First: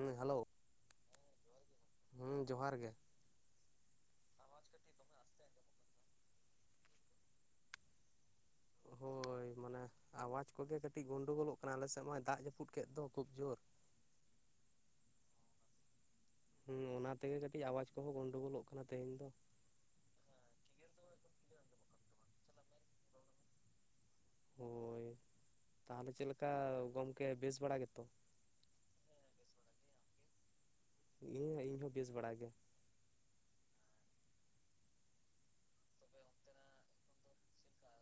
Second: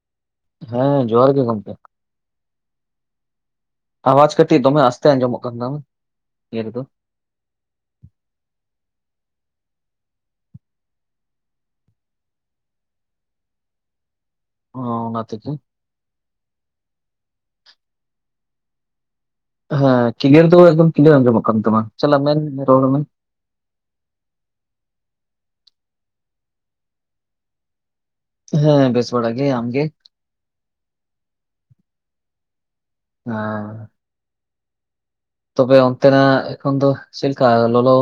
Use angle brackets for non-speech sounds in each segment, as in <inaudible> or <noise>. ᱮᱭ, ᱦᱮᱞᱳ ᱦᱮᱸ ᱡᱚᱦᱟᱨ ᱜᱮ ᱜᱚᱝᱠᱮ᱾ ᱦᱢᱸ ᱡᱚᱦᱟᱨ ᱜᱮ᱾ ᱟᱣᱟᱡ ᱠᱟᱹᱴᱤᱡ ᱫᱚᱢᱮ, ᱟᱥᱛᱮ ᱟᱸᱡᱚᱢᱚᱜ ᱠᱟᱱ ᱛᱟᱢ, ᱤᱭᱟᱹ ᱨᱮᱫᱚ? ᱦᱳᱭ ᱢᱟᱱᱮ ᱟᱣᱟᱡᱽ ᱠᱚᱜᱮ ᱠᱟᱹᱴᱤᱡ ᱜᱳᱱᱰᱚᱜᱳᱞᱚᱜ ᱠᱟᱱᱟ, ᱟᱞᱮᱥᱮᱫ ᱢᱟ ᱫᱟᱜ ᱡᱟᱹᱯᱩᱫ ᱠᱮᱫ ᱫᱚ ᱠᱷᱩᱵ ᱡᱳᱨ᱾ ᱚ, ᱚᱱᱟ ᱛᱮᱜᱮ ᱦᱢᱸ, ᱚᱱᱟ ᱛᱮᱜᱮ ᱠᱟᱹᱴᱤᱡ ᱟᱣᱟᱡ ᱠᱚᱦᱚᱸ, ᱜᱚᱸᱱᱰᱳᱜᱳᱞᱚᱜ ᱠᱟᱱᱟ ᱛᱮᱦᱮᱧ ᱫᱚ᱾ ᱦᱮᱸ ᱠᱤᱞᱤᱨᱟᱭ ᱫᱚ, ᱮᱠᱫᱚᱢ ᱠᱤᱞᱤᱭᱟᱨ ᱟᱸᱡᱚᱢᱚᱜ ᱠᱟᱱ ᱛᱟᱢᱟ ᱪᱟᱞᱟᱜ ᱢᱮᱱ ᱨᱚᱲ ᱢᱮ ᱦᱳᱭ, ᱛᱟᱦᱚᱞᱮ ᱪᱮᱫ ᱞᱮᱠᱟ, ᱜᱚᱢᱠᱮ ᱵᱮᱥ ᱵᱟᱲᱟ ᱜᱮᱛᱚ? ᱦᱮᱸ, ᱵᱮᱥ ᱵᱟᱲᱟ ᱜᱮ, ᱟᱢ ᱜᱮ? ᱤᱭᱟᱹ, ᱤᱧᱦᱚᱸ ᱵᱮᱥ ᱵᱟᱲᱟ ᱜᱮ᱾ ᱦᱟ ᱛᱚᱵᱮ ᱚᱱᱛᱮᱱᱟ ᱮᱠᱷᱚᱱ ᱫᱚ ᱪᱮᱫᱞᱮᱠᱟ ᱞᱚᱞᱚ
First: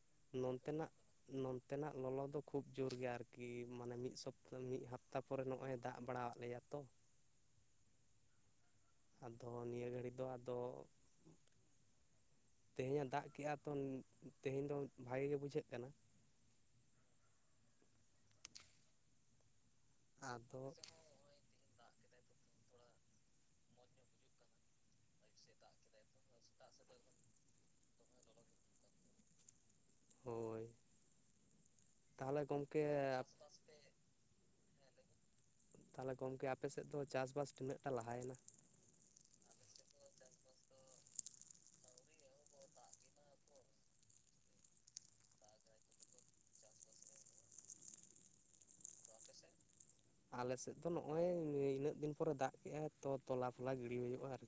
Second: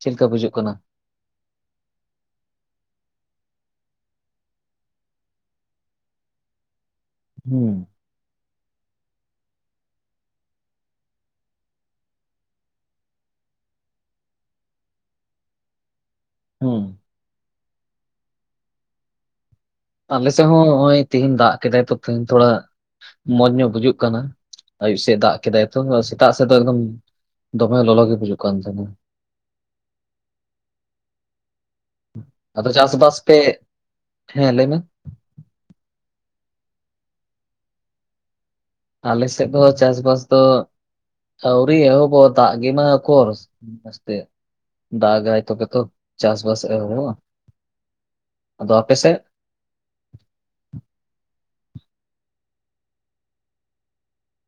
ᱪᱮᱫ ᱞᱮᱠᱟ ᱵᱩᱡᱩᱜ ᱠᱟᱱᱟ ᱱᱚᱱᱛᱮᱱᱟᱜ ᱱᱚᱱᱛᱮᱱᱟᱜ ᱞᱚᱞᱚ ᱫᱚ ᱠᱷᱩᱵᱽ ᱡᱳᱨ ᱜᱮᱭᱟ ᱟᱨᱠᱤ ᱢᱟᱱᱮ ᱢᱤᱫ ᱥᱚᱯᱛᱟ ᱢᱤᱫ ᱦᱟᱯᱛᱟ ᱠᱷᱚᱱ ᱯᱚᱨᱮ ᱱᱚᱜᱼᱚᱭ ᱫᱟᱜ ᱵᱟᱲᱟᱣᱟᱫ ᱞᱮᱭᱟ ᱛᱚ᱾ ᱦᱮᱸ ᱟᱫᱚ ᱱᱤᱭᱟᱹ ᱜᱷᱟᱹᱲᱤ ᱫᱚ ᱟᱫᱚ ᱛᱮᱦᱮᱧᱟᱜ ᱫᱟᱜ ᱠᱮᱫᱮᱜᱼᱟ ᱛᱚ ᱛᱮᱦᱮᱧ ᱫᱚ ᱵᱷᱟᱜᱮ ᱜᱮ ᱵᱩᱡᱷᱟᱹᱜ ᱠᱟᱱᱟ᱾ ᱦᱮᱸ ᱟᱞᱮᱥᱮᱫ ᱟᱫᱚ ᱦᱚᱸ ᱱᱚᱜᱼᱚᱭ ᱛᱤᱦᱮᱧ ᱫᱟᱜ ᱠᱮᱫᱟᱭ ᱛᱚ ᱛᱤᱦᱤᱧ ᱛᱷᱚᱲᱟ ᱢᱚᱸᱡᱽ ᱧᱚᱜ ᱵᱩᱡᱩᱜ ᱠᱟᱱᱟ᱾ ᱟᱭᱩᱵ ᱥᱮᱫ ᱫᱟᱜ ᱠᱮᱫᱟᱭ ᱛᱚ ᱥᱮᱛᱟᱜ ᱥᱮᱫ ᱫᱚ ᱮᱠᱫᱚᱢ ᱫᱚᱢᱮ ᱞᱚᱞᱚ ᱜᱮ ᱵᱩᱡᱩᱜ ᱠᱟᱱ ᱛᱟᱦᱮᱸᱱᱟ ᱾ ᱦᱳᱭ ᱛᱟᱦᱚᱞᱮ ᱟᱫᱚ ᱜᱚᱝᱠᱮ ᱪᱟᱥᱵᱟᱥ ᱯᱮ ᱦᱮᱸ ᱞᱟᱹᱭ ᱢᱮ ᱛᱟᱦᱚᱞᱮ ᱜᱚᱝᱠᱮ ᱟᱯᱮᱥᱮᱫ ᱫᱚ ᱪᱟᱥᱵᱟᱥ ᱛᱤᱱᱟᱹᱜ ᱴᱟ ᱞᱟᱦᱟᱭᱮᱱᱟ᱾ ᱟᱞᱮᱥᱮᱫ ᱫᱚ ᱪᱟᱥᱵᱟᱥ ᱫᱚ ᱟᱹᱣᱨᱤ ᱮᱦᱚᱵᱚᱜ ᱫᱟᱜ ᱜᱮᱢᱟ ᱚᱠᱚᱨ ᱢᱚᱸᱡᱽ ᱫᱟᱜᱟᱭ ᱛᱚᱵᱮ ᱛᱚ ᱪᱟᱥ ᱵᱟᱥ ᱮᱦᱚᱵᱚᱜ ᱟᱫᱚ ᱟᱯᱮ ᱥᱮᱫ ᱟᱞᱮᱥᱮᱫ ᱫᱚ ᱱᱚᱜᱼᱚᱭ ᱤᱱᱟᱹᱜ ᱫᱤᱱ ᱯᱚᱨᱮ ᱫᱟᱜ ᱠᱮᱫᱮᱜᱟᱭ ᱛᱚ ᱛᱚᱞᱟ ᱛᱚᱞᱟ ᱜᱤᱲᱤ ᱦᱩᱭᱩᱜᱼᱟ ᱟᱨᱠᱤ᱾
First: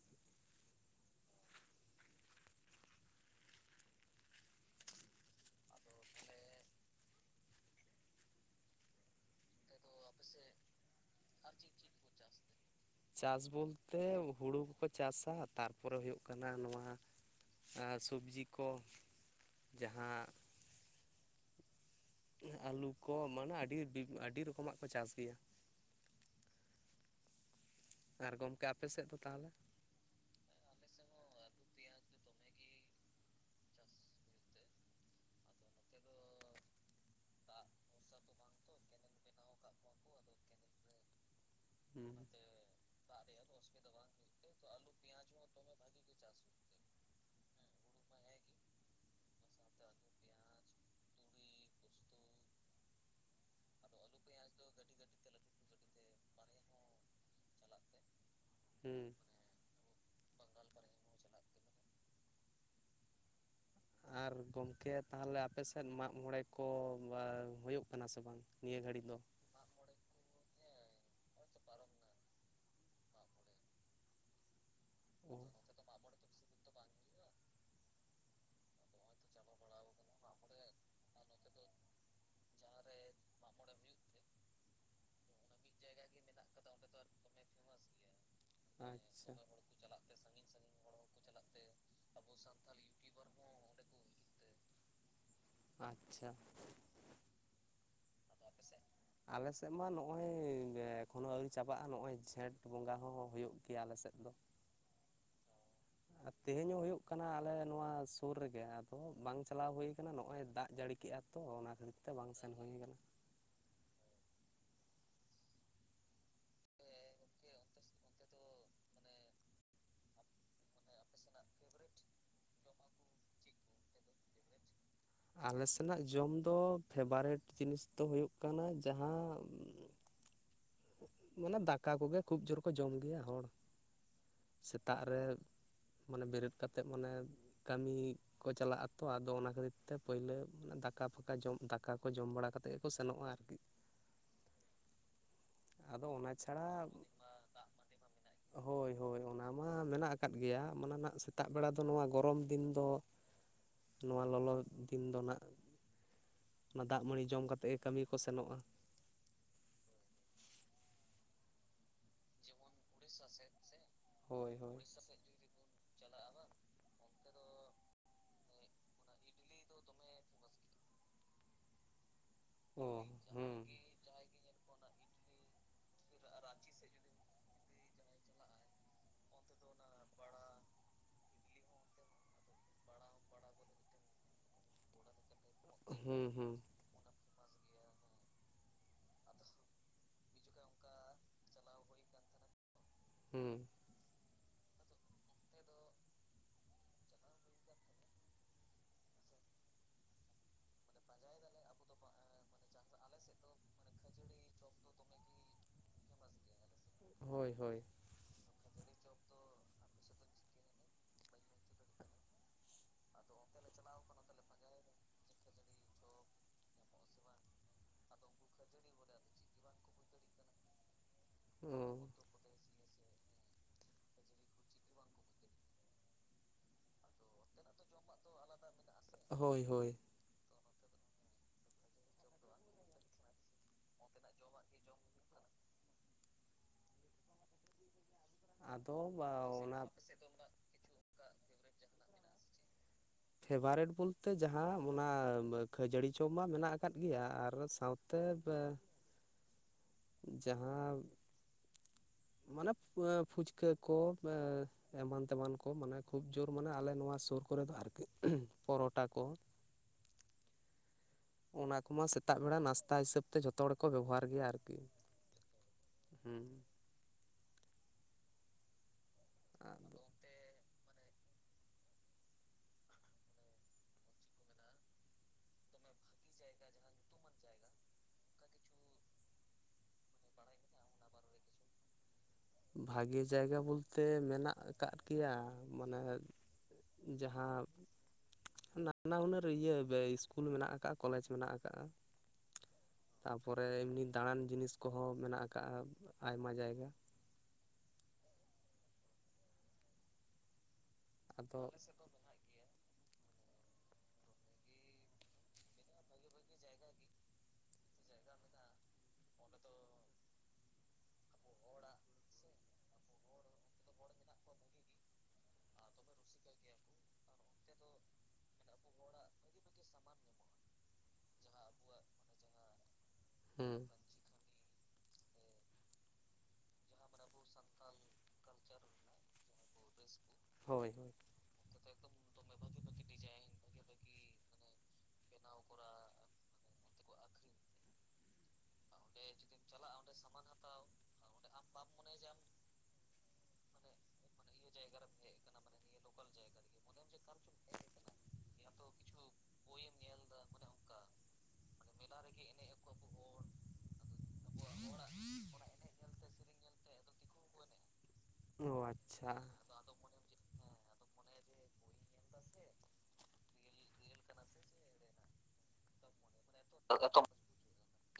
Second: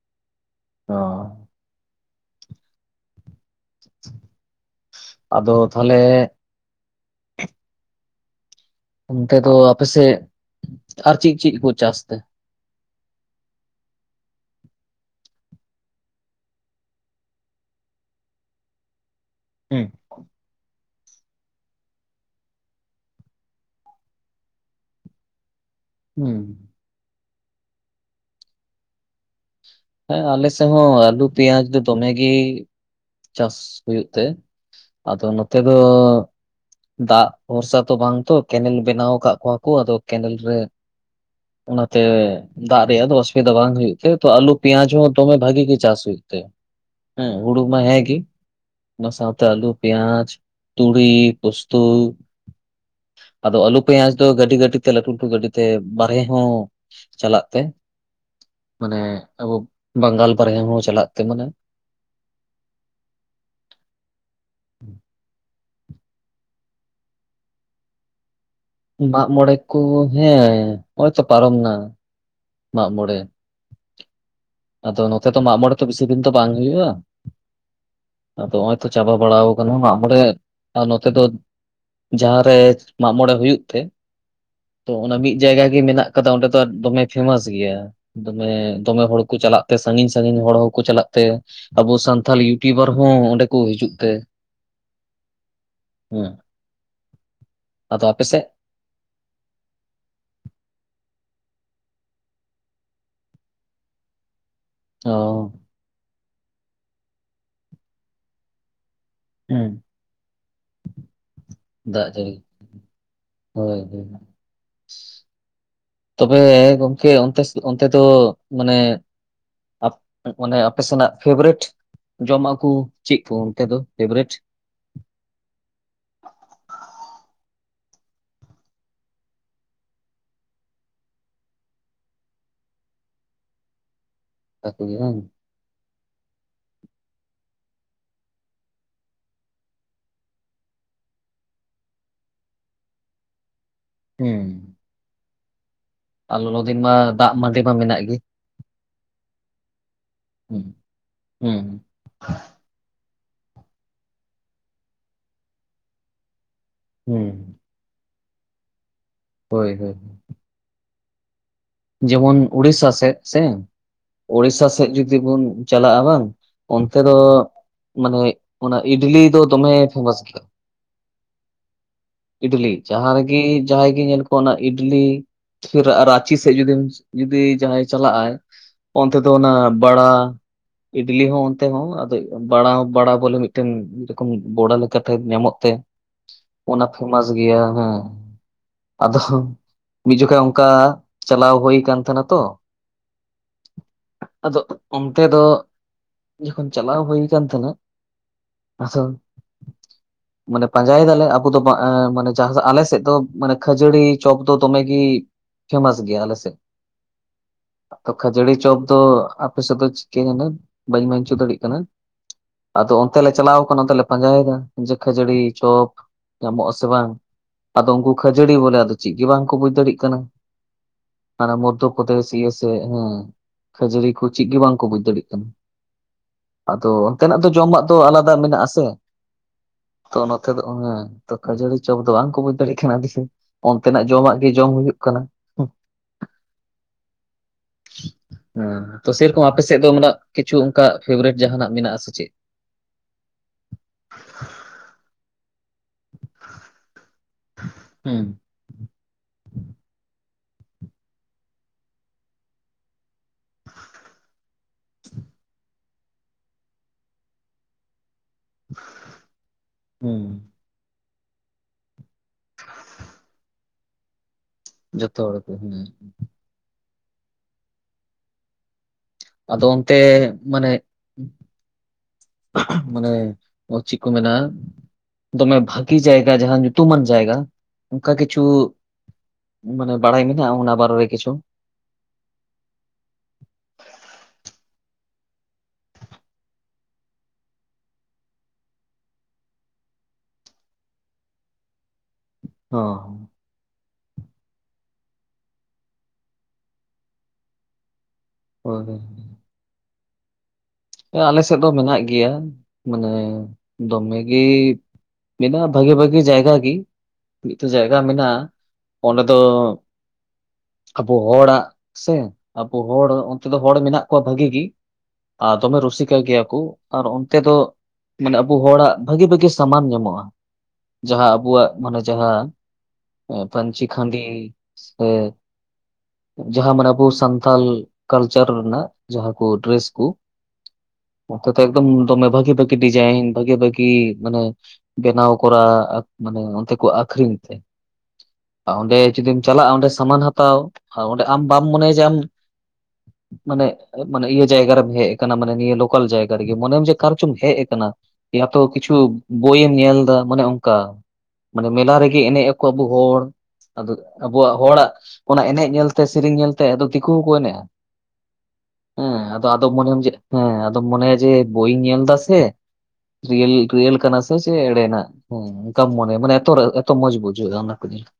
ᱚ ᱟᱫᱚ ᱛᱟᱦᱚᱞᱮ ᱚᱱᱛᱮ ᱫᱚ ᱟᱯᱮᱥᱮᱫ ᱟᱨ ᱪᱮᱫ ᱪᱮᱫ ᱠᱚ ᱪᱟᱥ ᱛᱮ? ᱪᱟᱥ ᱵᱚᱞᱛᱮ ᱦᱩᱲᱩ ᱠᱚᱠᱚ ᱪᱟᱥᱟ ᱛᱟᱨᱯᱚᱨᱮ ᱦᱩᱭᱩᱜ ᱠᱟᱱᱟ ᱱᱚᱣᱟ ᱥᱚᱵᱽᱡᱤ ᱠᱚ ᱦᱩᱸ ᱡᱟᱦᱟᱸ ᱟᱹᱞᱩ ᱠᱚ ᱢᱟᱱᱮ ᱟᱹᱰᱤ ᱟᱹᱰᱤ ᱨᱚᱠᱚᱢᱟᱜ ᱠᱚ ᱪᱟᱥ ᱜᱮᱭᱟ᱾ ᱦᱩᱸ ᱟᱨ ᱜᱚᱢᱠᱮ ᱟᱯᱮᱥᱮᱫ ᱫᱚ ᱛᱟᱦᱚᱞᱮ ᱦᱮᱸ ᱟᱞᱮ ᱥᱮᱫ ᱦᱚᱸ ᱟᱹᱞᱩ ᱯᱮᱸᱭᱟᱡᱽ ᱫᱚ ᱫᱚᱢᱮ ᱜᱮ ᱪᱟᱥ ᱦᱩᱭᱩᱜ ᱛᱮ᱾ ᱟᱫᱚ ᱱᱚᱛᱮ ᱫᱚ ᱫᱟᱜ ᱵᱷᱚᱨᱥᱟ ᱛᱚ ᱵᱟᱝ ᱛᱚ ᱠᱮᱱᱮᱞ ᱵᱮᱱᱟᱣ ᱟᱠᱟᱫ ᱠᱚᱣᱟ ᱠᱚ ᱟᱫᱚ ᱠᱮᱱᱮᱞ ᱨᱮ ᱚᱱᱟᱛᱮ ᱦᱩᱸ ᱫᱟᱜ ᱨᱮᱭᱟᱜ ᱫᱚ ᱚᱥᱩᱵᱤᱫᱷᱟ ᱵᱟᱝ ᱦᱩᱭᱩᱜ ᱛᱮ ᱛᱚ ᱟᱹᱞᱩ ᱯᱭᱟᱡ ᱦᱚᱸ ᱫᱚᱢᱮ ᱵᱷᱟᱹᱜᱤ ᱜᱮ ᱪᱟᱥ ᱦᱩᱭᱩᱜ ᱛᱮ ᱦᱮᱸ ᱦᱩᱲᱩ ᱢᱟ ᱦᱮᱸ ᱜᱤ ᱚᱱᱟ ᱥᱟᱶᱛᱮ ᱟᱹᱞᱩ, ᱯᱮᱭᱟᱡᱽ, ᱛᱩᱲᱤ, ᱯᱩᱥᱛᱩ, ᱟᱫᱚ ᱟᱹᱞᱩ ᱯᱮᱸᱭᱟᱡᱽ ᱫᱚ ᱜᱟᱹᱰᱤ ᱜᱟᱹᱰᱤ ᱞᱟᱹᱴᱩ ᱞᱟᱹᱴᱩ ᱜᱟᱹᱰᱤ ᱛᱮ᱾ ᱵᱟᱨᱦᱮ ᱦᱚᱸ ᱪᱟᱞᱟᱜ ᱛᱮ ᱢᱟᱱᱮ ᱦᱩᱸ ᱟᱵᱚ ᱵᱟᱝᱜᱟᱞ ᱵᱟᱨᱦᱭᱟ ᱦᱚᱸ ᱪᱟᱞᱟᱜ ᱛᱮ ᱢᱟᱱᱮ ᱟᱨ ᱜᱚᱢᱠᱮ ᱛᱟᱦᱚᱞᱮ ᱟᱯᱮ ᱥᱮᱫ ᱢᱟᱜ ᱢᱚᱬᱮ ᱠᱚ ᱦᱩᱭᱩᱜ ᱠᱟᱱᱟ ᱥᱮ ᱵᱟᱝ? ᱱᱤᱭᱟᱹ ᱜᱷᱟᱹᱲᱤ ᱫᱚ? ᱢᱟᱜᱢᱚᱬᱮ ᱠᱚ ᱦᱮᱸ ᱱᱚᱜ ᱚᱭ ᱛᱚ ᱯᱟᱨᱚᱢ ᱱᱟ ᱢᱟᱜᱢᱚᱬᱮ᱾ ᱟᱫᱚ ᱱᱚᱛᱮ ᱫᱚ ᱢᱟᱜ ᱢᱚᱬᱮ ᱛᱚ ᱵᱮᱥᱤ ᱫᱤᱱ ᱫᱚ ᱵᱟᱝ ᱦᱩᱭᱩᱜᱼᱟ᱾ ᱟᱫᱚ <unintelligible> ᱪᱟᱵᱟ ᱵᱟᱲᱟ ᱟᱠᱟᱱᱟ ᱵᱚᱞᱮ ᱱᱚᱛᱮ ᱫᱚ ᱡᱟᱦᱟᱸ ᱨᱮ ᱢᱟᱜᱢᱚᱲᱮ ᱦᱩᱭᱩᱜ ᱛᱮ ᱛᱚ ᱚᱱᱟ ᱢᱤᱫ ᱡᱟᱭᱜᱟ ᱜᱮ ᱢᱮᱱᱟᱜ ᱠᱟᱫᱟ ᱚᱸᱰᱮ ᱫᱚ ᱫᱚᱢᱮ ᱯᱷᱮᱢᱟᱥ ᱜᱮᱭᱟ ᱫᱚᱢᱮ ᱫᱚᱢᱮ ᱦᱚᱲ ᱠᱚ ᱟᱪᱪᱷᱟ ᱪᱟᱞᱟᱜ ᱛᱮ ᱥᱟᱺᱜᱤᱧ ᱥᱟᱺᱜᱤᱧ ᱦᱚᱲ ᱦᱚᱸᱠᱚ ᱪᱟᱞᱟᱜ ᱛᱮ ᱟᱵᱚ ᱥᱟᱱᱛᱟᱲ ᱤᱭᱩᱴᱩᱵᱟᱨ ᱦᱚᱸ ᱚᱸᱰᱮ ᱠᱩ ᱦᱤᱡᱩᱜ ᱛᱮ ᱟᱪᱪᱷᱟ ᱦᱮᱸ ᱟᱫᱚ ᱟᱯᱮ ᱥᱮᱫ ᱟᱞᱮᱥᱮᱫ ᱢᱟ ᱱᱚᱜ-ᱚᱭ ᱮᱠᱷᱚᱱᱚ ᱟᱹᱣᱨᱤ ᱪᱟᱵᱟᱜ-ᱟ ᱱᱚᱜᱼᱚᱭ ᱡᱷᱮᱸᱴ ᱵᱚᱸᱜᱟ ᱦᱚᱸ ᱦᱩᱭᱩᱜ ᱜᱮᱭᱟ ᱟᱞᱮᱥᱮᱫ ᱫᱚ ᱾ ᱚ ᱟᱨ ᱛᱮᱦᱮᱧ ᱦᱚᱸ ᱦᱩᱭᱩᱜ ᱠᱟᱱᱟ ᱟᱞᱮ ᱱᱚᱣᱟ ᱥᱩᱨ ᱨᱮᱜᱮ ᱾ ᱛᱚ ᱵᱟᱝ ᱪᱟᱞᱟᱣ ᱦᱮᱸ ᱦᱩᱭ ᱠᱟᱱᱟ ᱱᱚᱜ-ᱚᱭ ᱫᱟᱜ ᱡᱟᱹᱲᱤ ᱠᱮᱫᱮᱜ-ᱟ ᱛᱚ ᱚᱱᱟ ᱠᱷᱟᱹᱛᱤᱨ ᱫᱟᱜ ᱛᱮ ᱵᱟᱝ ᱡᱟᱹᱲᱤ ᱥᱮᱱ ᱦᱩᱭ ᱟᱠᱟᱱᱟ ᱾ ᱦᱳᱭ ᱛᱚᱵᱮ ᱜᱚᱢᱠᱮ ᱚᱱᱛᱮ ᱫᱚ ᱢᱟᱱᱮ ᱼᱼ ᱟᱯ ᱚᱱᱮ ᱟᱯᱮ ᱥᱮᱱᱟᱜ ᱯᱷᱮᱵᱟᱨᱮᱴ ᱡᱚᱢᱟᱜ ᱠᱩ ᱪᱮᱫ ᱠᱚ ᱚᱱᱛᱮ ᱫᱚ ᱯᱷᱮᱵᱟᱨᱮᱴ ᱟᱞᱮ ᱥᱮᱱᱟᱜ ᱡᱚᱢ ᱫᱚ ᱯᱷᱮᱵᱟᱨᱮᱴ ᱡᱤᱱᱤᱥ ᱫᱚ ᱦᱩᱭᱩᱜ ᱠᱟᱱᱟ ᱡᱟᱦᱟᱸ ᱼᱼ ᱢᱟᱱᱮ ᱫᱟᱠᱟ ᱠᱚᱜᱮ ᱠᱷᱩᱵ ᱡᱳᱨ ᱠᱚ ᱡᱚᱢ ᱜᱮᱭᱟ ᱦᱚᱲ ᱾ ᱛᱟᱠᱚ ᱜᱮ ᱥᱮᱛᱟᱜ ᱵᱟᱝ ᱨᱮ ᱢᱟᱱᱮ ᱵᱮᱨᱮᱫ ᱠᱟᱛᱮᱫ ᱢᱟᱱᱮ ᱠᱟᱹᱢᱤ ᱼᱼ ᱠᱚ ᱪᱟᱞᱟᱜ ᱟᱛᱚ ᱟᱫᱚ ᱚᱱᱟ ᱠᱷᱟᱹᱛᱤᱨ ᱛᱮ ᱯᱟᱹᱭᱞᱟᱹ ᱫᱟᱠᱟ ᱯᱷᱟᱠᱟ ᱡᱚᱢ ᱫᱟᱠᱟ ᱠᱚ ᱡᱚᱢ ᱵᱟᱲᱟ ᱠᱟᱛᱮᱫ ᱜᱮᱠᱚ ᱥᱮᱱᱚᱜ-ᱟ ᱟᱨᱠᱤ ᱾ ᱦᱩᱸ ᱟᱫᱚ ᱚᱱᱟ ᱟ ᱪᱷᱟᱲᱟ ᱞᱚᱞᱚᱫᱤᱱ ᱢᱟ ᱫᱟᱜ ᱢᱟᱹᱰᱤ ᱢᱟ ᱢᱮᱱᱟᱜ ᱜᱮ ᱾ ᱦᱳᱭ ᱦᱳᱭ ᱚᱱᱟ ᱢᱟ ᱢᱮᱱᱟᱜ ᱟᱠᱟᱫ ᱜᱮᱭᱟ ᱦᱩᱸ ᱢᱟᱱᱮ ᱱᱟᱜ ᱥᱮᱛᱟᱜ ᱦᱩᱸ ᱵᱮᱲᱟ ᱫᱚ ᱱᱚᱣᱟ ᱜᱚᱨᱚᱢ ᱫᱤᱱ ᱫᱚ ᱼᱼ <inaudible> ᱱᱚᱣᱟ ᱞᱚᱞᱚ ᱫᱤᱱ ᱫᱚ ᱱᱟᱜ ᱚᱱᱟ ᱫᱟᱜ ᱢᱟᱹᱲᱤ ᱦᱩᱸ ᱡᱚᱢ ᱠᱟᱛᱮ ᱜᱮ ᱠᱟᱹᱢᱤ ᱠᱚ ᱥᱮᱱᱚᱜ-ᱟ ᱾ ᱦᱳᱭ ᱦᱳᱭ ᱡᱮᱢᱚᱱ ᱩᱲᱤᱥᱥᱟ ᱥᱮᱫ ᱥᱮ ᱦᱳᱭ ᱩᱲᱤᱥᱥᱟ ᱦᱳᱭ ᱥᱮᱫ ᱡᱩᱫᱤ ᱵᱚᱱ ᱪᱟᱞᱟᱜ-ᱟ ᱵᱟᱝ ᱼᱼ ᱚᱱᱛᱮ ᱫᱚ ᱢᱟᱱᱮ ᱚᱱᱟ ᱤᱰᱞᱤ ᱫᱚ ᱫᱚᱢᱮ ᱯᱷᱮᱢᱟᱥ ᱜᱮᱭᱟ ᱾ <inaudible> ᱤᱰᱞᱤ ᱚ ᱡᱟᱦᱟᱸ ᱨᱮᱜᱮ ᱦᱩᱸ ᱡᱟᱦᱟᱸᱭ ᱜᱮ ᱧᱮᱞ ᱠᱚ ᱚᱱᱟ ᱤᱰᱞᱤ ᱯᱷᱤᱨ ᱟᱨ ᱨᱟᱪᱤ ᱡᱩᱫᱤ ᱡᱟᱦᱟᱸᱭ ᱪᱟᱞᱟᱜ ᱟᱭ ᱚᱱᱛᱮ ᱫᱚ ᱚᱱᱟ ᱵᱟᱲᱟ ᱤᱰᱞᱤ ᱦᱚᱸ ᱚᱱ ᱼᱼ ᱛᱮᱦᱚᱸ ᱟᱫᱚ ᱵᱟᱲᱟ ᱵᱟᱲᱟ ᱵᱚᱞᱮ ᱢᱤᱫᱴᱮᱱ ᱢᱤᱫ ᱨᱚᱠᱚᱢ ᱵᱚᱲᱟ ᱞᱮᱠᱟ ᱴᱟᱭᱤᱯ ᱧᱟᱢᱚᱜ ᱛᱮ ᱦᱩᱸ ᱦᱩᱸ ᱚᱱᱟ ᱯᱷᱮᱢᱟᱥ ᱜᱮᱭᱟ ᱦᱮᱸ ᱟᱫᱚ ᱢᱤᱫ ᱡᱚᱠᱷᱮᱡᱽ ᱚᱱᱠᱟ ᱪᱟᱞᱟᱣ ᱦᱩᱭ ᱠᱟᱱ ᱛᱟᱦᱮᱱᱟ ᱛᱚ ᱦᱩᱸ ᱟᱫᱚ ᱚᱱᱛᱮ ᱫᱚ ᱡᱚᱠᱷᱚᱱ ᱪᱟᱞᱟᱣ ᱦᱩᱭ ᱠᱟᱱ ᱛᱟᱦᱮᱱᱟ ᱼᱼ ᱟᱥᱚᱞ ᱢᱟᱱᱮ ᱯᱟᱸᱡᱟᱭ ᱫᱟᱞᱮ ᱟᱵᱚ ᱫᱚ ᱵᱟ ᱢᱟᱱᱮ ᱟᱞᱮ ᱥᱮᱫ ᱫᱚ ᱢᱟᱱᱮ ᱠᱷᱟᱹᱡᱟᱹᱲᱤ ᱪᱚᱯ ᱫᱚ ᱫᱚᱢᱮᱜᱤ ᱯᱷᱮᱢᱟᱥ ᱜᱮᱭᱟ ᱟᱞᱮ ᱥᱮᱫ ᱾ ᱦᱳᱭ ᱦᱳᱭ ᱛᱚ ᱠᱷᱟᱹᱡᱟᱲᱤ ᱪᱚᱯ ᱫᱚ ᱟᱯᱮ ᱥᱮᱫ ᱫᱚ ᱪᱤᱠᱟᱹᱭᱮᱱᱟ ᱵᱟ. ᱧ ᱢᱮᱱ ᱪᱚ ᱫᱟᱲᱮᱜ ᱠᱟᱱᱟ ᱾ ᱟᱫᱚ ᱚᱱᱛᱮ ᱞᱮ ᱪᱟᱞᱟᱣ ᱠᱟᱱᱟ ᱚᱱᱛᱮ ᱞᱮ ᱯᱟᱸᱡᱟᱭᱮᱫᱟ ᱾ ᱡᱮ ᱠᱷᱡᱟᱹᱲᱤ ᱪᱚᱯ ᱧᱟᱢᱚᱜ-ᱟ ᱥᱮ ᱵᱟᱝ ᱾ ᱟᱫᱚ ᱩᱱᱠᱩ ᱠᱷᱟᱹᱡᱟᱹᱲᱤ ᱵᱚᱞᱮ ᱟᱫᱚ ᱪᱮᱜ ᱜᱮ ᱵᱟᱝᱠᱚ ᱵᱩᱡ ᱫᱟᱲᱮᱜ ᱠᱟᱱᱟ ᱾ ᱦᱟᱱᱮ ᱚ ᱢᱚᱫᱽᱫᱷᱚᱯᱨᱚᱫᱮᱥ ᱤᱭᱟᱹ ᱥᱮᱫ ᱦᱮᱸ ᱠᱷᱟᱹᱡᱟᱹᱲᱤ ᱠᱚ ᱪᱮᱜ ᱜᱮ ᱵᱟᱝᱠᱚ ᱵᱩᱡᱽ ᱫᱟᱲᱮᱜ ᱠᱟᱱᱟ ᱾ ᱟᱫᱚ ᱚᱱᱛᱮᱱᱟᱜ ᱫᱚ ᱡᱚᱢᱟᱜ ᱫᱚ ᱟᱞᱟᱫᱟ ᱢᱮᱱᱟᱜ ᱟᱥᱮ ᱦᱳᱭ ᱦᱳᱭ ᱼᱼ ᱛᱚ ᱱᱚᱛᱮ ᱫᱚ ᱠᱷᱟᱹᱡᱟᱹᱲᱤ ᱪᱚᱯ ᱫᱚ ᱵᱟᱝᱠᱚ ᱵᱩᱡᱽ ᱫᱟᱲᱮᱜ ᱠᱟᱱᱟ ᱟ. ᱰᱤ ᱜᱮ ᱚᱱᱛᱮᱱᱟᱜ ᱡᱚᱢᱟᱜ ᱜᱮ ᱡᱚᱢ ᱦᱩᱭᱩᱜ ᱠᱟᱱᱟ ᱦᱮᱸ ᱟᱫᱚ ᱛᱚ ᱥᱮᱨᱚᱠᱚᱢ ᱟᱯᱮ ᱥᱮᱫ ᱚᱱᱟ ᱫᱚ ᱢᱟᱱᱮ ᱠᱤᱪᱷᱩ ᱚᱱᱠᱟ ᱯᱷᱮᱵᱟᱨᱮᱴ ᱡᱟᱦᱟᱱᱟᱜ ᱢᱮᱱᱟᱜ-ᱟ ᱥᱮ ᱪᱮᱫ? ᱯᱷᱮᱵᱟᱨᱮᱴ ᱵᱚᱞᱛᱮ ᱡᱟᱦᱟᱸ ᱚᱱᱟ ᱠᱷᱟᱹᱡᱟᱹᱲᱤ ᱪᱚᱯ ᱢᱟ ᱢᱮᱱᱟᱜ ᱟᱠᱟᱫ ᱜᱮᱭᱟ ᱾ ᱟᱨ ᱥᱟᱶᱛᱮ ᱦᱩᱸ ᱵᱮ ᱡᱟᱦᱟᱸ ᱢᱟᱱᱮ ᱯᱷᱩᱪᱠᱟᱹ ᱠᱚ ᱼᱼ ᱮᱢᱟᱱ ᱛᱮᱢᱟᱱ ᱠᱚ ᱢᱟᱱᱮ ᱠᱷᱩᱵᱽ ᱡᱳᱨ ᱢᱟᱱᱮ ᱟᱞᱮ ᱱᱚᱣᱟ ᱥᱩᱨ ᱠᱚᱨᱮ ᱫᱚ ᱟᱨᱠᱤ ᱩᱜ ᱯᱚᱨᱚᱴᱟ ᱠᱚ ᱼᱼ ᱩᱸ ᱚᱱᱟ ᱠᱚᱢᱟ ᱥᱮᱛᱟᱜ ᱵᱮᱲᱟ ᱱᱟᱥᱛᱟ ᱦᱤᱥᱟᱹᱵ ᱛᱮ ᱡᱷᱚᱛᱚ ᱦᱚᱲ ᱜᱮᱠᱚ ᱵᱮᱵᱚᱦᱟᱨ ᱜᱮᱭᱟ ᱟᱨᱠᱤ ᱾ ᱡᱚᱛᱚ ᱦᱚᱲ ᱜᱮ ᱦᱩᱸ ᱦᱩᱸ ᱟᱫᱚ ᱚᱱᱛᱮ ᱢᱟᱱᱮ ᱼᱼ ᱢᱟᱱᱮ ᱚ ᱪᱮᱫ ᱠᱚ ᱢᱮᱱᱟ ᱫᱚᱢᱮ ᱵᱷᱟᱜᱮ ᱡᱟᱭᱜᱟ ᱡᱟᱸᱦᱟ ᱧᱩᱛᱩᱢᱟᱱ ᱡᱟᱭᱜᱟ ᱚᱱᱠᱟ ᱠᱤᱪᱷᱩ, ᱢᱟᱱᱮ ᱵᱟᱲᱟᱭ ᱢᱮᱱᱟᱜᱼᱟ ᱚᱱᱟ ᱵᱟᱨᱮ ᱨᱮ ᱠᱤᱪᱷᱩ? ᱵᱷᱟᱜᱮ ᱡᱟᱭᱜᱟ ᱵᱚᱞᱛᱮ ᱢᱮᱱᱟᱜ ᱟᱠᱟᱫ ᱜᱮᱭᱟ ᱢᱟᱱᱮ ᱡᱟᱦᱟᱸ ᱱᱟᱱᱟ ᱦᱩᱱᱟᱹᱨ ᱤᱭᱟᱹ ᱤᱥᱠᱩᱞ ᱢᱮᱱᱟᱜ ᱟᱠᱟᱜᱼᱟ ᱠᱚᱞᱮᱡᱽ ᱢᱮᱱᱟᱜ ᱟᱠᱟᱜ-ᱟ᱾ ᱦᱚ ᱛᱟᱨᱯᱚᱨᱮ ᱮᱢᱱᱤ ᱫᱟᱬᱟᱱ ᱡᱤᱱᱤᱥ ᱠᱚᱦᱚᱸ ᱢᱮᱱᱟᱜ ᱟᱠᱟᱜ-ᱟ ᱟᱭᱢᱟ ᱡᱟᱭᱜᱟ᱾ ᱦᱳᱭ ᱦᱳᱭ ᱟᱞᱮ ᱟᱫᱚ ᱥᱮᱫ ᱫᱚ ᱢᱮᱱᱟᱜ ᱜᱮᱭᱟ᱾ ᱢᱟᱱᱮ ᱫᱚᱢᱮ ᱜᱮ ᱢᱮᱱᱟᱜ-ᱟ ᱵᱷᱟᱹᱜᱤ ᱵᱷᱟᱹᱜᱤ ᱡᱟᱭᱜᱟ ᱜᱤ᱾ ᱢᱤᱫᱴᱮᱱ ᱡᱟᱭᱜᱟ ᱢᱮᱱᱟᱜᱼᱟ᱾ ᱚᱸᱰᱮ ᱫᱚ ᱟᱵᱚ ᱦᱚᱲᱟᱜ ᱥᱮ ᱟᱵᱚ ᱦᱚᱲ ᱚᱱᱛᱮ ᱫᱚ ᱦᱚᱲ ᱢᱮᱱᱟᱜ ᱠᱚᱣᱟ ᱵᱷᱟᱹᱜᱤ ᱜᱤ᱾ ᱟᱨ ᱫᱚᱢᱮ ᱨᱩᱥᱤᱠᱟ ᱜᱤᱭᱟ ᱠᱩ ᱟᱨ ᱚᱱᱛᱮ ᱫᱚ᱾ ᱢᱟᱱᱮ ᱟᱵᱩ ᱦᱚᱲᱟᱜ ᱵᱷᱟᱹᱜᱤ ᱵᱷᱟᱹᱜᱤ ᱥᱟᱢᱟᱱ ᱧᱟᱢᱚᱜᱼᱟ᱾ ᱡᱟᱦᱟᱸ ᱟᱵᱚᱣᱟᱜ ᱢᱟᱱᱮ ᱡᱟᱦᱟᱸ ᱦᱩᱸ ᱯᱟᱹᱧᱪᱤ ᱠᱷᱟᱸᱰᱤ ᱥᱮ ᱡᱟᱦᱟᱸ ᱢᱟᱱᱮ ᱟᱵᱩ ᱥᱟᱱᱛᱼᱼ ᱛᱟᱞ ᱠᱟᱞᱪᱟᱨ ᱨᱮᱱᱟᱜ ᱡᱟᱦᱟᱸ ᱠᱚ ᱰᱨᱮᱥ ᱦᱳᱭ ᱦᱳᱭ ᱚᱱᱛᱚ ᱮᱠᱫᱚᱢ ᱫᱚᱢᱮ ᱵᱷᱟᱹᱜᱤ ᱵᱷᱟᱹᱜᱤ ᱰᱤᱡᱟᱭᱤᱱ ᱵᱷᱟᱹᱜᱤ ᱵᱷᱟᱹᱜᱤ ᱢᱟᱱᱮ ᱵᱮᱱᱟᱣ ᱠᱚᱨᱟ ᱢᱟᱱᱮ ᱚᱱᱛᱮ ᱠᱚ ᱟᱹᱠᱷᱨᱤᱧ ᱛᱮ᱾ ᱚᱸᱰᱮ ᱡᱩᱫᱤᱢ ᱪᱟᱞᱟᱜᱼᱟ ᱚᱸᱰᱮ ᱥᱟᱢᱟᱱ ᱦᱟᱛᱟᱣ ᱚᱸᱰᱮ ᱟᱢ ᱵᱟᱢ ᱢᱚᱱᱮᱭᱟ ᱡᱮ ᱟᱢ ᱢᱟᱱᱮ ᱢᱟᱱᱮ ᱤᱭᱟᱹ ᱡᱟᱭᱜᱟ ᱨᱮ ᱦᱮᱡ <unintelligible> ᱢᱟᱱᱮ ᱱᱤᱭᱟᱹ ᱞᱳᱠᱟᱞ ᱡᱟᱭᱜᱟ ᱨᱮᱜᱮ ᱢᱚᱱᱮᱢ ᱡᱮ ᱚᱠᱟ ᱨᱮᱪᱚᱢ ᱦᱮᱡ ᱟᱠᱟᱱᱟ ᱤᱭᱛᱩ ᱠᱤᱪᱷᱩ ᱵᱳᱭᱮᱢ ᱧᱮᱞ ᱮᱫᱟ ᱢᱟᱱᱮ ᱚᱱᱠᱟ ᱢᱟᱱᱮ ᱢᱮᱞᱟ ᱨᱮᱜᱮ ᱮᱱᱮᱡ ᱟᱠᱚ ᱟᱵᱚ ᱦᱚᱲ ᱟᱫᱚ ᱟᱵᱚᱣᱟᱜ ᱦᱚᱲᱟᱜ ᱚᱱᱟ ᱮᱱᱮᱡ ᱧᱮᱞ ᱛᱮ ᱥᱮᱨᱮᱧ ᱧᱮᱞᱛᱮ ᱫᱤᱠᱩ ᱦᱚᱸᱠᱚ ᱮᱱᱮᱡᱼᱟ᱾ ᱚ ᱦᱮᱸ ᱟᱪᱪᱷᱟ ᱟᱫᱚ ᱟᱫᱚ ᱢᱚᱱᱮᱢ <unintelligible> ᱦᱮᱸ ᱟᱫᱚᱢ ᱢᱚᱱᱮᱭᱟ ᱡᱮ ᱵᱳᱭ ᱤᱧ ᱧᱮᱞ ᱫᱟ ᱥᱮ ᱨᱤᱭᱮᱞ ᱨᱤᱭᱮᱞ ᱠᱟᱱᱟ ᱥᱮ ᱪᱮ ᱮᱲᱮᱱᱟᱜ ᱦᱮᱸ ᱚᱱᱠᱟᱢ ᱢᱚᱱᱮ ᱢᱟᱱᱮ ᱮᱛᱚ ᱢᱚᱸᱡᱽ ᱵᱩᱡᱷᱟᱹᱜᱼᱟ᱾ ᱚᱱᱟ ᱠᱚ ᱡᱤᱱᱤᱥ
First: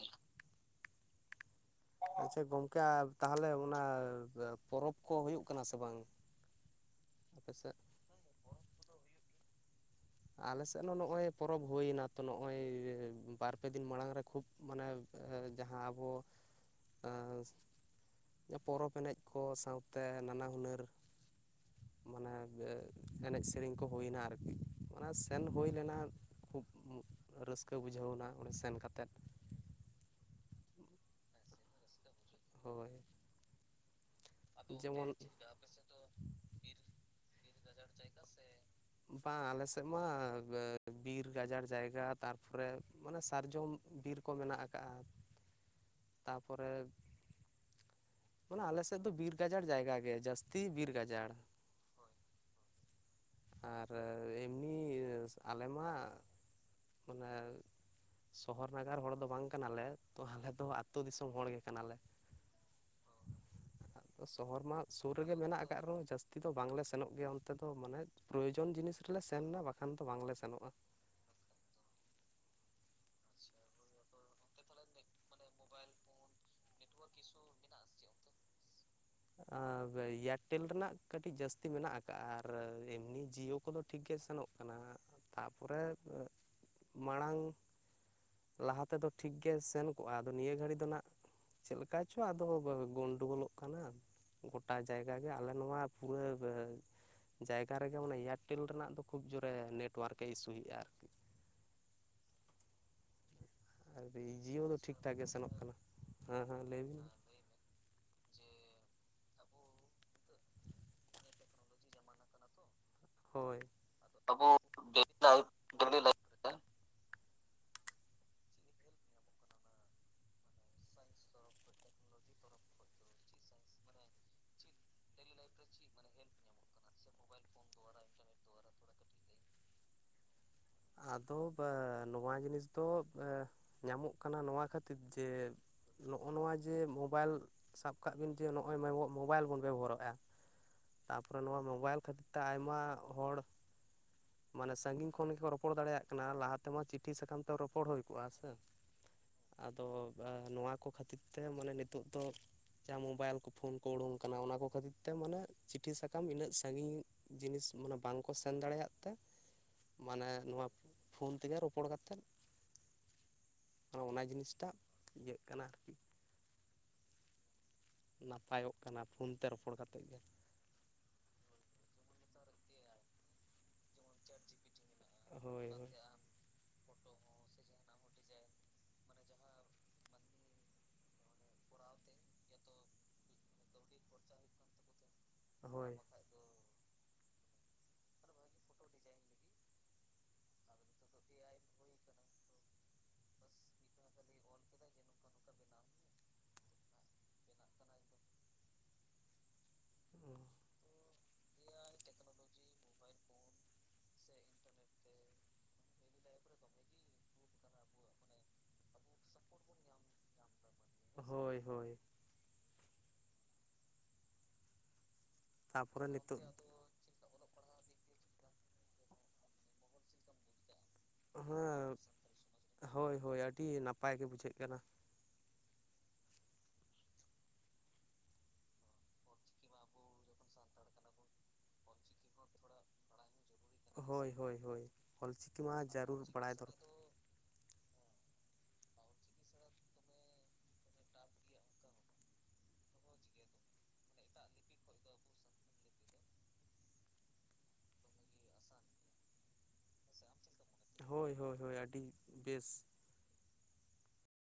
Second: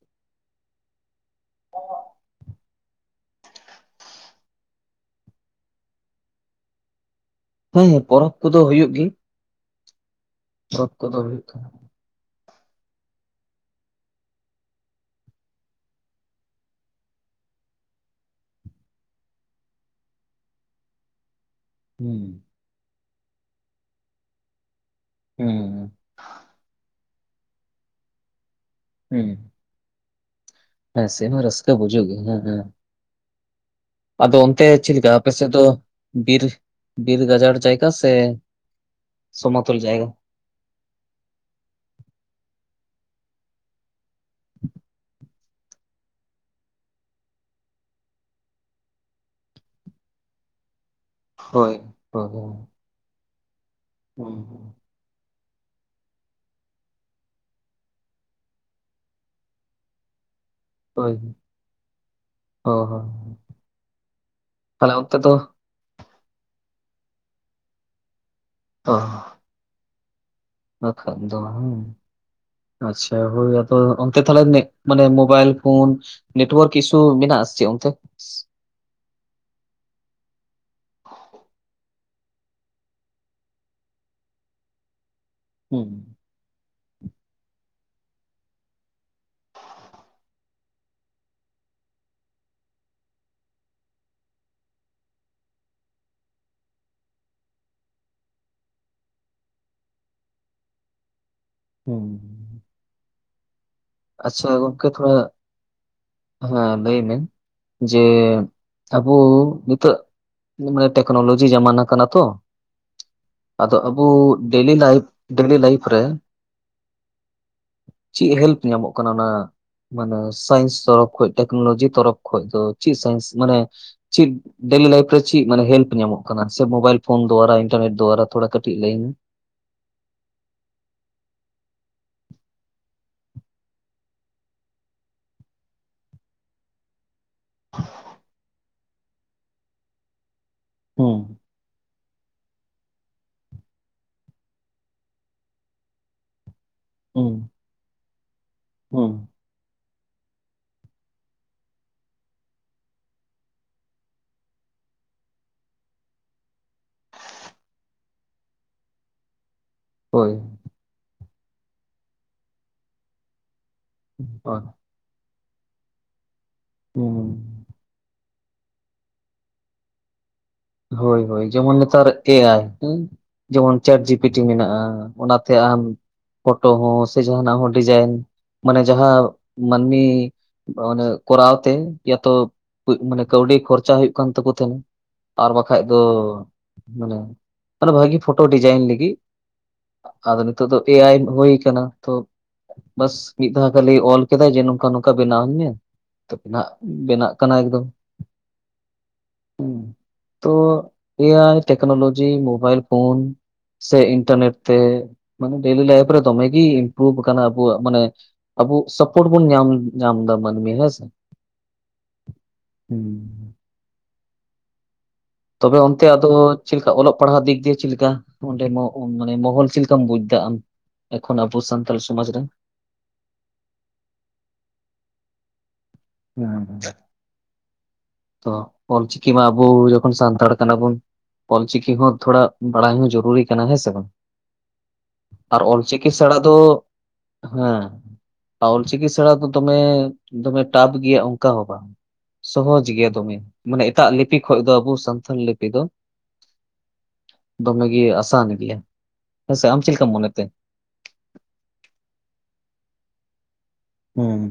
ᱟᱪᱪᱷᱟ ᱜᱚᱝᱠᱮ ᱛᱟᱦᱚᱞᱮ ᱚᱱᱟ ᱯᱚᱨᱚᱵ ᱠᱚ ᱦᱩᱭᱩᱜ ᱠᱟᱱᱟ ᱥᱮ ᱵᱟᱝ? ᱟᱯᱮᱥᱮᱫ ᱦᱮᱸ ᱯᱚᱨᱚᱵᱽ ᱠᱚᱫᱚ ᱦᱩᱭᱩᱜ ᱜᱮ ᱟᱞᱮᱥᱮᱫ ᱯᱚᱨᱚᱵᱽ ᱦᱚᱸ ᱠᱚᱫᱚ ᱱᱚᱜᱼᱚᱭ ᱦᱩᱭᱩᱜ ᱯᱚᱨᱚᱵᱽ ᱠᱟᱱᱟ ᱦᱩᱭᱮᱱᱟ᱾ ᱛᱚ ᱱᱚᱜᱼᱚᱭ ᱵᱟᱨᱯᱮ ᱫᱤᱱ ᱢᱟᱲᱟᱝ ᱨᱮ ᱠᱷᱩᱵᱽ ᱢᱟᱱᱮ ᱡᱟᱦᱟᱸ ᱟᱵᱚ <unintelligible> ᱯᱚᱨᱚᱵᱽ ᱮᱱᱮᱡ ᱠᱚ ᱥᱟᱶᱛᱮ ᱱᱟᱱᱟ ᱦᱩᱱᱟᱹᱨ ᱦᱩᱸ ᱢᱟᱱᱮ ᱮᱱᱮᱡ ᱥᱮᱨᱮᱧ ᱠᱚ ᱦᱩᱭᱮᱱᱟ ᱟᱨᱠᱤ᱾ ᱚᱱᱟ ᱥᱮᱱ ᱦᱩᱭ ᱦᱩᱸ ᱞᱮᱱᱟ ᱠᱷᱩᱵᱽ ᱨᱟᱹᱥᱠᱟᱹ ᱵᱩᱡᱷᱟᱹᱣ ᱮᱱᱟ ᱚᱸᱰᱮ ᱥᱮᱱ ᱠᱟᱛᱮ ᱦᱩᱸ ᱦᱮᱸ ᱥᱮᱱ ᱦᱚᱸ ᱨᱟᱹᱥᱠᱟᱹ ᱵᱩᱡᱷᱩᱜ ᱜᱮ ᱦᱮᱸ ᱦᱮᱸ ᱦᱳᱭ ᱟᱫᱚ ᱚᱱᱛᱮ ᱪᱮᱫ ᱡᱮᱢᱚᱱ ᱞᱮᱠᱟ ᱟᱯᱮ ᱥᱮᱫ ᱫᱚ ᱵᱤᱨ ᱵᱤᱨ ᱜᱟᱡᱟᱲ ᱡᱟᱭᱜᱟ ᱥᱮ ᱵᱟᱝ ᱟᱞᱮ ᱥᱚᱢᱚᱛᱚᱞ ᱥᱮᱫ ᱢᱟ᱾ ᱡᱟᱭᱜᱟ? ᱵᱤᱨ ᱜᱟᱡᱟᱲ ᱡᱟᱭᱜᱟ ᱛᱟᱨᱯᱚᱨᱮ ᱢᱟᱱᱮ ᱥᱟᱨᱡᱚᱢ ᱵᱤᱨ ᱠᱚ ᱢᱮᱱᱟᱜ ᱟᱠᱟᱜᱼᱟ᱾ ᱛᱟᱯᱚᱨᱮ, ᱢᱟᱱᱮ ᱟᱞᱮ <unintelligible> <unintelligible> ᱫᱚ ᱵᱤᱨ ᱜᱟᱡᱟᱲ ᱡᱟᱭᱜᱟ ᱜᱮ ᱡᱟᱹᱥᱛᱤ ᱵᱤᱨ ᱜᱟᱡᱟᱲ᱾ ᱦᱳᱭ ᱦᱳᱭ ᱟᱨ ᱮᱢᱱᱤ ᱟᱞᱮ ᱢᱟ᱾ ᱢᱟᱱᱮ ᱥᱚᱦᱚᱨ ᱱᱟᱜᱟᱨ ᱦᱚᱲ ᱫᱚ ᱵᱟᱝ ᱠᱟᱱᱟᱞᱮ ᱛᱚ ᱟᱞᱮ ᱫᱚ ᱟᱛ ᱟᱹᱛᱩ ᱦᱳᱭ ᱫᱤᱥᱚᱢ ᱦᱚᱲ ᱜᱮ ᱠᱟᱱᱟᱞᱮ᱾ ᱦᱳᱭ ᱦᱳᱭ ᱟᱫᱚ ᱥᱚᱦᱚᱨ ᱢᱟ ᱛᱟᱦᱞᱮ ᱥᱩᱨ ᱚᱱᱛᱮ ᱫᱚ ᱨᱮᱜᱮ ᱢᱮᱱᱟᱜ <unintelligible> ᱨᱮᱦᱚᱸ ᱡᱟᱹᱥᱛᱤ ᱫᱚ ᱵᱟᱝ ᱞᱮ ᱥᱮᱱᱚᱜ ᱜᱮᱭᱟ ᱚᱱᱛᱮ ᱫᱚ ᱢᱟᱱᱮ ᱯᱨᱭᱳᱡᱚᱱ ᱡᱤᱱᱤᱥ ᱨᱮᱞᱮ ᱥᱮ ᱥᱮᱱ ᱮᱱᱟ ᱵᱟᱠᱷᱟᱱ ᱫᱚ ᱵᱟᱝᱞᱮ ᱥᱮᱱᱚᱜᱼᱟ᱾ ᱵᱟᱠᱷᱟᱡ ᱫᱚᱦᱚᱸ ᱟᱪᱪᱷᱟ ᱦᱳᱭ ᱟᱫᱚ <unintelligible> ᱛᱟᱦᱚᱞᱮ ᱢᱟᱱᱮ ᱢᱳᱵᱟᱭᱤᱞ ᱯᱷᱳᱱ ᱱᱮᱴᱣᱟᱨᱠ ᱤᱥᱥᱩ ᱢᱮᱱᱟᱜ ᱟᱥᱮ ᱪᱮ ᱚᱱᱛᱮ ᱟ ᱮᱭᱟᱨᱴᱮᱞ ᱨᱮᱱᱟᱜ ᱠᱟᱹᱴᱤᱡ ᱡᱟᱹᱥᱛᱤ ᱢᱮᱱᱟᱜ ᱟᱠᱟᱜ-ᱟ ᱟᱨ ᱮᱢᱱᱤ ᱡᱤᱭᱳ ᱠᱚᱫᱚ ᱴᱷᱤᱠᱜᱮ ᱥᱮᱱᱚᱜ ᱠᱟᱱᱟ ᱛᱟᱯᱚᱨᱮ ᱦᱩᱸ ᱢᱟᱲᱟᱝ ᱞᱟᱦᱟ ᱛᱮᱫᱚ ᱴᱷᱤᱠ ᱜᱮ ᱥᱮᱱ ᱠᱚᱜ-ᱟ᱾ ᱟᱫᱚ ᱱᱤᱭᱟᱹ ᱜᱷᱟᱹᱲᱤᱡ ᱫᱚ ᱱᱟᱜ ᱪᱮᱫ ᱞᱮᱠᱟ ᱪᱚ ᱟᱫᱚ ᱜᱳᱱᱰᱩᱜᱚᱞᱚᱜ ᱠᱟᱱᱟ᱾ ᱜᱚᱴᱟ ᱡᱟᱭᱜᱟ ᱜᱮ ᱟᱞᱮ ᱱᱚᱣᱟ ᱯᱩᱨᱟᱹᱣ ᱜᱮ ᱡᱟᱭᱜᱟ ᱨᱮᱜᱮ ᱢᱟᱱᱮ ᱮᱭᱟᱨᱴᱮᱞ ᱨᱮᱱᱟᱜ ᱫᱚ ᱠᱷᱩᱵ ᱡᱳᱨᱮ ᱱᱮᱴᱚᱣᱟᱨᱠ ᱮ ᱤᱥᱩᱭᱮᱜ ᱟ ᱟᱨᱠᱤ ᱦᱩᱸ ᱟᱨ ᱟᱪᱪᱷᱟ ᱡᱤᱭᱳ ᱫᱚ ᱜᱚᱝᱠᱮ ᱴᱷᱤᱠ ᱛᱷᱚᱲᱟ ᱴᱷᱟᱠ ᱜᱮ ᱥᱮᱱᱚᱜ ᱠᱟᱱᱟ ᱦᱮᱸ ᱞᱟᱹᱭ ᱢᱮ ᱡᱮ ᱟᱵᱚ ᱱᱤᱛᱟᱹᱜ ᱢᱟᱱᱮ ᱴᱮᱠᱱᱳᱞᱚᱡᱤ ᱡᱟᱢᱟᱱᱟ ᱠᱟᱱᱟ ᱛᱚ ᱦᱳᱭ ᱟᱫᱚ ᱟᱵᱚ ᱰᱮᱞᱤ ᱞᱟᱭᱤᱵ ᱰᱮᱞᱤ ᱞᱟᱭᱤᱯ ᱨᱮ ᱪᱮᱫ ᱦᱮᱞᱯ ᱧᱟᱢᱚᱜ ᱠᱟᱱᱟ ᱚᱱᱟ ᱢᱟᱱᱮ ᱥᱟᱭᱮᱱᱥ ᱛᱚᱨᱚᱯ ᱠᱷᱚᱡ ᱴᱮᱠᱱᱳᱞᱚᱡᱤ ᱛᱚᱨᱚᱯ ᱠᱷᱚᱡ ᱫᱚ ᱪᱮᱫ ᱥᱟᱭᱮᱱᱥ ᱢᱟᱱᱮ ᱪᱮᱫ ᱰᱮᱞᱤ ᱞᱟᱭᱤᱯ ᱨᱮ ᱪᱮᱫ ᱢᱮᱱᱮ ᱦᱮᱞᱯ ᱧᱟᱢᱚᱜ ᱠᱟᱱᱟ ᱥᱮ ᱢᱳᱵᱟᱭᱤᱞ ᱯᱷᱳᱱ ᱫᱳᱣᱟᱨᱟ ᱤᱱᱴᱟᱨᱱᱮᱴ ᱫᱳᱣᱟᱨᱟ ᱛᱷᱚᱲᱟ ᱠᱟᱹᱴᱤᱡ ᱞᱟᱹᱭ ᱤᱧ ᱢᱮ ᱟᱫᱚ ᱱᱚᱣᱟ ᱡᱤᱱᱤᱥ ᱫᱚ ᱧᱟᱢᱚᱜ ᱠᱟᱱᱟ ᱱᱚᱣᱟ ᱠᱷᱟᱹᱛᱤᱨ ᱛᱮ ᱱᱚᱜ-ᱚ ᱱᱚᱣᱟ ᱡᱮ ᱢᱚᱵᱟᱭᱤᱞ ᱥᱟᱵ ᱠᱟᱜ ᱵᱤᱱ ᱡᱮ ᱱᱚᱜ-ᱚᱭ ᱢᱳᱵᱟᱭᱤᱞ ᱵᱚᱱ ᱵᱮᱵᱚᱦᱟᱨᱚᱜ-ᱟ ᱦᱩᱸ ᱛᱟᱯᱚᱨᱮ ᱱᱚᱣᱟ ᱢᱳᱵᱟᱭᱤᱞ ᱠᱷᱟᱹᱛᱤᱨ ᱛᱮ ᱟᱭᱢᱟ ᱦᱚᱲ ᱢᱟᱱᱮ ᱥᱟᱸᱜᱤᱧ ᱠᱷᱚᱱ ᱜᱮᱠᱚ ᱨᱚᱯᱚᱲ ᱫᱟᱲᱮᱭᱟᱜ ᱠᱟᱱᱟ ᱞᱟᱦᱟ ᱛᱮᱢᱟ ᱪᱤᱴᱷᱤ ᱦᱩᱸ ᱥᱟᱠᱟᱢ ᱛᱮ ᱨᱚᱯᱚᱲ ᱦᱩᱭ ᱠᱚᱜ-ᱟ ᱥᱮ ᱦᱩᱸ ᱟᱫᱚ ᱱᱚᱣᱟ ᱠᱚ ᱠᱷᱟᱹᱛᱤᱨ ᱛᱮ ᱢᱟᱱᱮ ᱱᱤᱛᱚᱜ ᱫᱚ ᱡᱟᱦᱟᱸ ᱢᱳᱵᱟᱭᱤᱞ ᱠᱚ ᱯᱷᱳᱱ ᱠᱚ ᱩᱰᱩᱝ ᱠᱟᱱᱟ ᱚᱱᱟ ᱠᱚ ᱠᱷᱟᱹᱛᱤᱨ ᱛᱮ ᱢᱟᱱᱮ ᱪᱤᱴᱷᱤ ᱥᱟᱠᱟᱢ ᱩᱱᱟᱹᱜ ᱥᱟᱺᱜᱤᱧ ᱡᱤᱱᱤᱥ ᱢᱟᱱᱮ ᱵᱟᱝᱠᱚ ᱥᱮᱱ ᱫᱟᱲᱮᱭᱟᱜ ᱛᱮ ᱢᱟᱱᱮ ᱦᱳᱭ ᱱᱚᱣᱟ ᱯᱷᱳᱱ ᱛᱮᱜᱮ ᱨᱚᱯᱚᱲ ᱠᱟᱛᱮᱫ ᱚᱱᱟ ᱦᱳᱭ ᱡᱤᱱᱤᱥᱴᱟᱜ ᱤᱭᱟᱹᱜ ᱠᱟᱱᱟ ᱟᱨᱠᱤ᱾ ᱦᱩᱸ ᱱᱟᱯᱟᱭᱚᱜ ᱠᱟᱱᱟ ᱯᱷᱳᱱ ᱛᱮ ᱨᱚᱯᱚᱲ ᱠᱟᱛᱮᱜ ᱜᱮ ᱦᱳ ᱦᱳᱭ ᱡᱮᱢᱚᱱ ᱱᱮᱛᱟᱨ ᱮ ᱟᱭ ᱡᱮᱢᱚᱱ ᱪᱮᱴ ᱡᱤᱯᱤᱴᱤ ᱢᱮᱱᱟᱜ-ᱟ ᱚᱱᱟᱛᱮ ᱦᱳᱭ ᱟᱢ ᱯᱷᱳᱴᱳ ᱦᱚᱸ ᱥᱮ ᱡᱟᱦᱟᱱᱟᱜ ᱦᱚᱸ ᱰᱤᱡᱟᱭᱤᱱ ᱢᱟᱱᱮ ᱡᱟᱦᱟᱸ ᱢᱟᱹᱱᱢᱤ ᱵᱟ ᱚᱱᱮ ᱠᱚᱨᱟᱣ ᱛᱮ ᱭᱟᱛᱚ ᱠᱩᱡ ᱢᱟᱱᱮ ᱠᱟᱹᱣᱰᱤ ᱠᱷᱚᱨᱪᱟ ᱦᱩᱭᱩᱜ ᱠᱟᱱ ᱛᱟᱠᱚ ᱛᱟᱦᱮᱸᱜ ᱟᱨ ᱵᱟᱠᱷᱟᱡ ᱦᱳᱭ ᱦᱳᱭ ᱫᱚ ᱢᱟᱱᱮ ᱢᱮᱱᱮ ᱵᱷᱟᱹᱜᱤ ᱯᱷᱳᱴᱳ ᱰᱤᱡᱟᱭᱤᱱ ᱞᱟᱹᱜᱤᱜ ᱟᱫᱚ ᱱᱤᱛᱚᱜ ᱫᱚ ᱮ ᱟᱭ ᱦᱳᱭ ᱠᱟᱱᱟ ᱛᱚ ᱵᱟᱥ ᱢᱤᱫ ᱫᱷᱟᱣ ᱠᱷᱟᱞᱤ ᱚᱞ ᱠᱮᱫᱟᱭ ᱡᱮ ᱱᱚᱝᱠᱟ ᱱᱚᱝᱠᱟ ᱵᱮᱱᱟᱣ ᱟᱹᱧ ᱢᱮ ᱛᱷᱳᱯ ᱱᱟᱜ ᱵᱮᱱᱟᱜ ᱠᱟᱱᱟ ᱮᱠᱫᱚᱢ ᱦᱩᱸ ᱛᱳ ᱮ ᱟᱭ ᱴᱮᱠᱱᱳᱞᱚᱡᱤ ᱢᱳᱵᱟᱭᱤᱞ ᱯᱷᱳᱱ ᱥᱮ ᱤᱱᱴᱟᱨᱱᱮᱴ ᱛᱮ ᱢᱟᱱᱮ ᱰᱮᱞᱤ ᱞᱟᱭᱤᱵ ᱨᱮ ᱫᱚᱢᱮᱜᱤ ᱤᱢᱯᱨᱩᱵᱷ ᱟᱠᱟᱱᱟ ᱟᱵᱚᱣᱟᱜ ᱢᱟᱱᱮ ᱟᱵᱚ ᱥᱟᱯᱳᱨᱴ ᱵᱩᱱ ᱧᱟᱢ ᱧᱟᱢ ᱫᱟ ᱢᱟᱹᱱᱢᱤ ᱦᱮᱸᱥᱮ ᱦᱳᱭ ᱦᱳᱭ ᱦᱩᱸ ᱛᱚᱵᱮ ᱚᱱᱛᱮ ᱛᱟᱯᱚᱨᱮ ᱟᱫᱚ ᱱᱤᱛᱚᱜ ᱪᱮᱫᱞᱮᱠᱟ ᱚᱞᱚᱜ ᱯᱟᱲᱦᱟᱣ ᱫᱤᱠ ᱫᱤᱭᱮ ᱪᱮᱫ ᱞᱮᱠᱟ ᱚᱸᱰᱮ ᱢᱚ ᱚ ᱢᱚᱦᱚᱞ ᱪᱮᱫ ᱞᱮᱠᱟᱢ ᱵᱩᱡ ᱫᱟ ᱟᱢ? ᱮᱠᱷᱚᱱ ᱟᱵᱚ ᱥᱟᱱᱛᱟᱲ ᱦᱮᱸ ᱥᱚᱢᱟᱡᱽ ᱨᱮ ᱦᱮᱸ ᱦᱳᱭ ᱦᱳᱭ ᱟᱹᱰᱤ ᱱᱟᱯᱟᱭ ᱜᱮ ᱵᱩᱡᱷᱟᱹᱜ ᱠᱟᱱᱟ᱾ <unintelligible> ᱛᱚ ᱚᱞᱪᱤᱠᱤ ᱢᱟ ᱟᱵᱚ ᱡᱚᱠᱷᱚᱱ ᱥᱟᱱᱛᱟᱲ ᱠᱟᱱᱟ ᱵᱚᱱ ᱚᱞᱪᱤᱤᱠᱤ ᱦᱚᱸ ᱛᱷᱚᱲᱟ ᱵᱟᱲᱟᱭ ᱦᱚᱸ ᱡᱩᱨᱩᱨᱤ ᱠᱟᱱᱟ ᱦᱮᱸ ᱥᱮ ᱵᱟᱝ ᱦᱳᱭ ᱦᱳᱭ ᱦᱳᱭ ᱚᱞᱪᱤᱠᱤ ᱟᱨ ᱢᱟ ᱚᱞ ᱪᱤᱠᱤ ᱡᱟᱹᱨᱩᱲ ᱥᱮᱲᱟ ᱵᱟᱲᱟᱭ ᱫᱚ ᱫᱚᱨᱠᱟᱨ ᱦᱮᱸ ᱟ ᱚᱞ ᱪᱤᱠᱤ ᱥᱮᱲᱟ ᱫᱚ ᱫᱚᱢᱮ ᱫᱚᱢᱮ ᱴᱟᱯ ᱜᱮᱭᱟ ᱚᱝᱠᱟ ᱦᱚᱸ ᱵᱟᱝ ᱥᱚᱦᱚ ᱡᱮ ᱜᱮᱭᱟ ᱫᱚᱢᱮ ᱢᱟᱱᱮ ᱮᱴᱟᱜ ᱞᱤᱯᱤ ᱠᱷᱚᱱ ᱫᱚ ᱟᱵᱚ ᱥᱟᱱᱛᱟᱞ ᱞᱤᱯᱤ ᱫᱚ ᱫᱚ ᱢᱮᱜᱮ ᱟᱥᱟᱱ ᱤᱫᱤᱜ ᱟ ᱦᱮᱸᱥᱮ ᱟᱢ ᱪᱮᱫ ᱞᱮᱠᱟᱢ ᱢᱚᱱᱮ ᱛᱮ ᱦᱳᱭ ᱦᱳᱭ ᱦᱳᱭ ᱟᱹᱰᱤ ᱵᱮᱥ ᱦᱩᱸ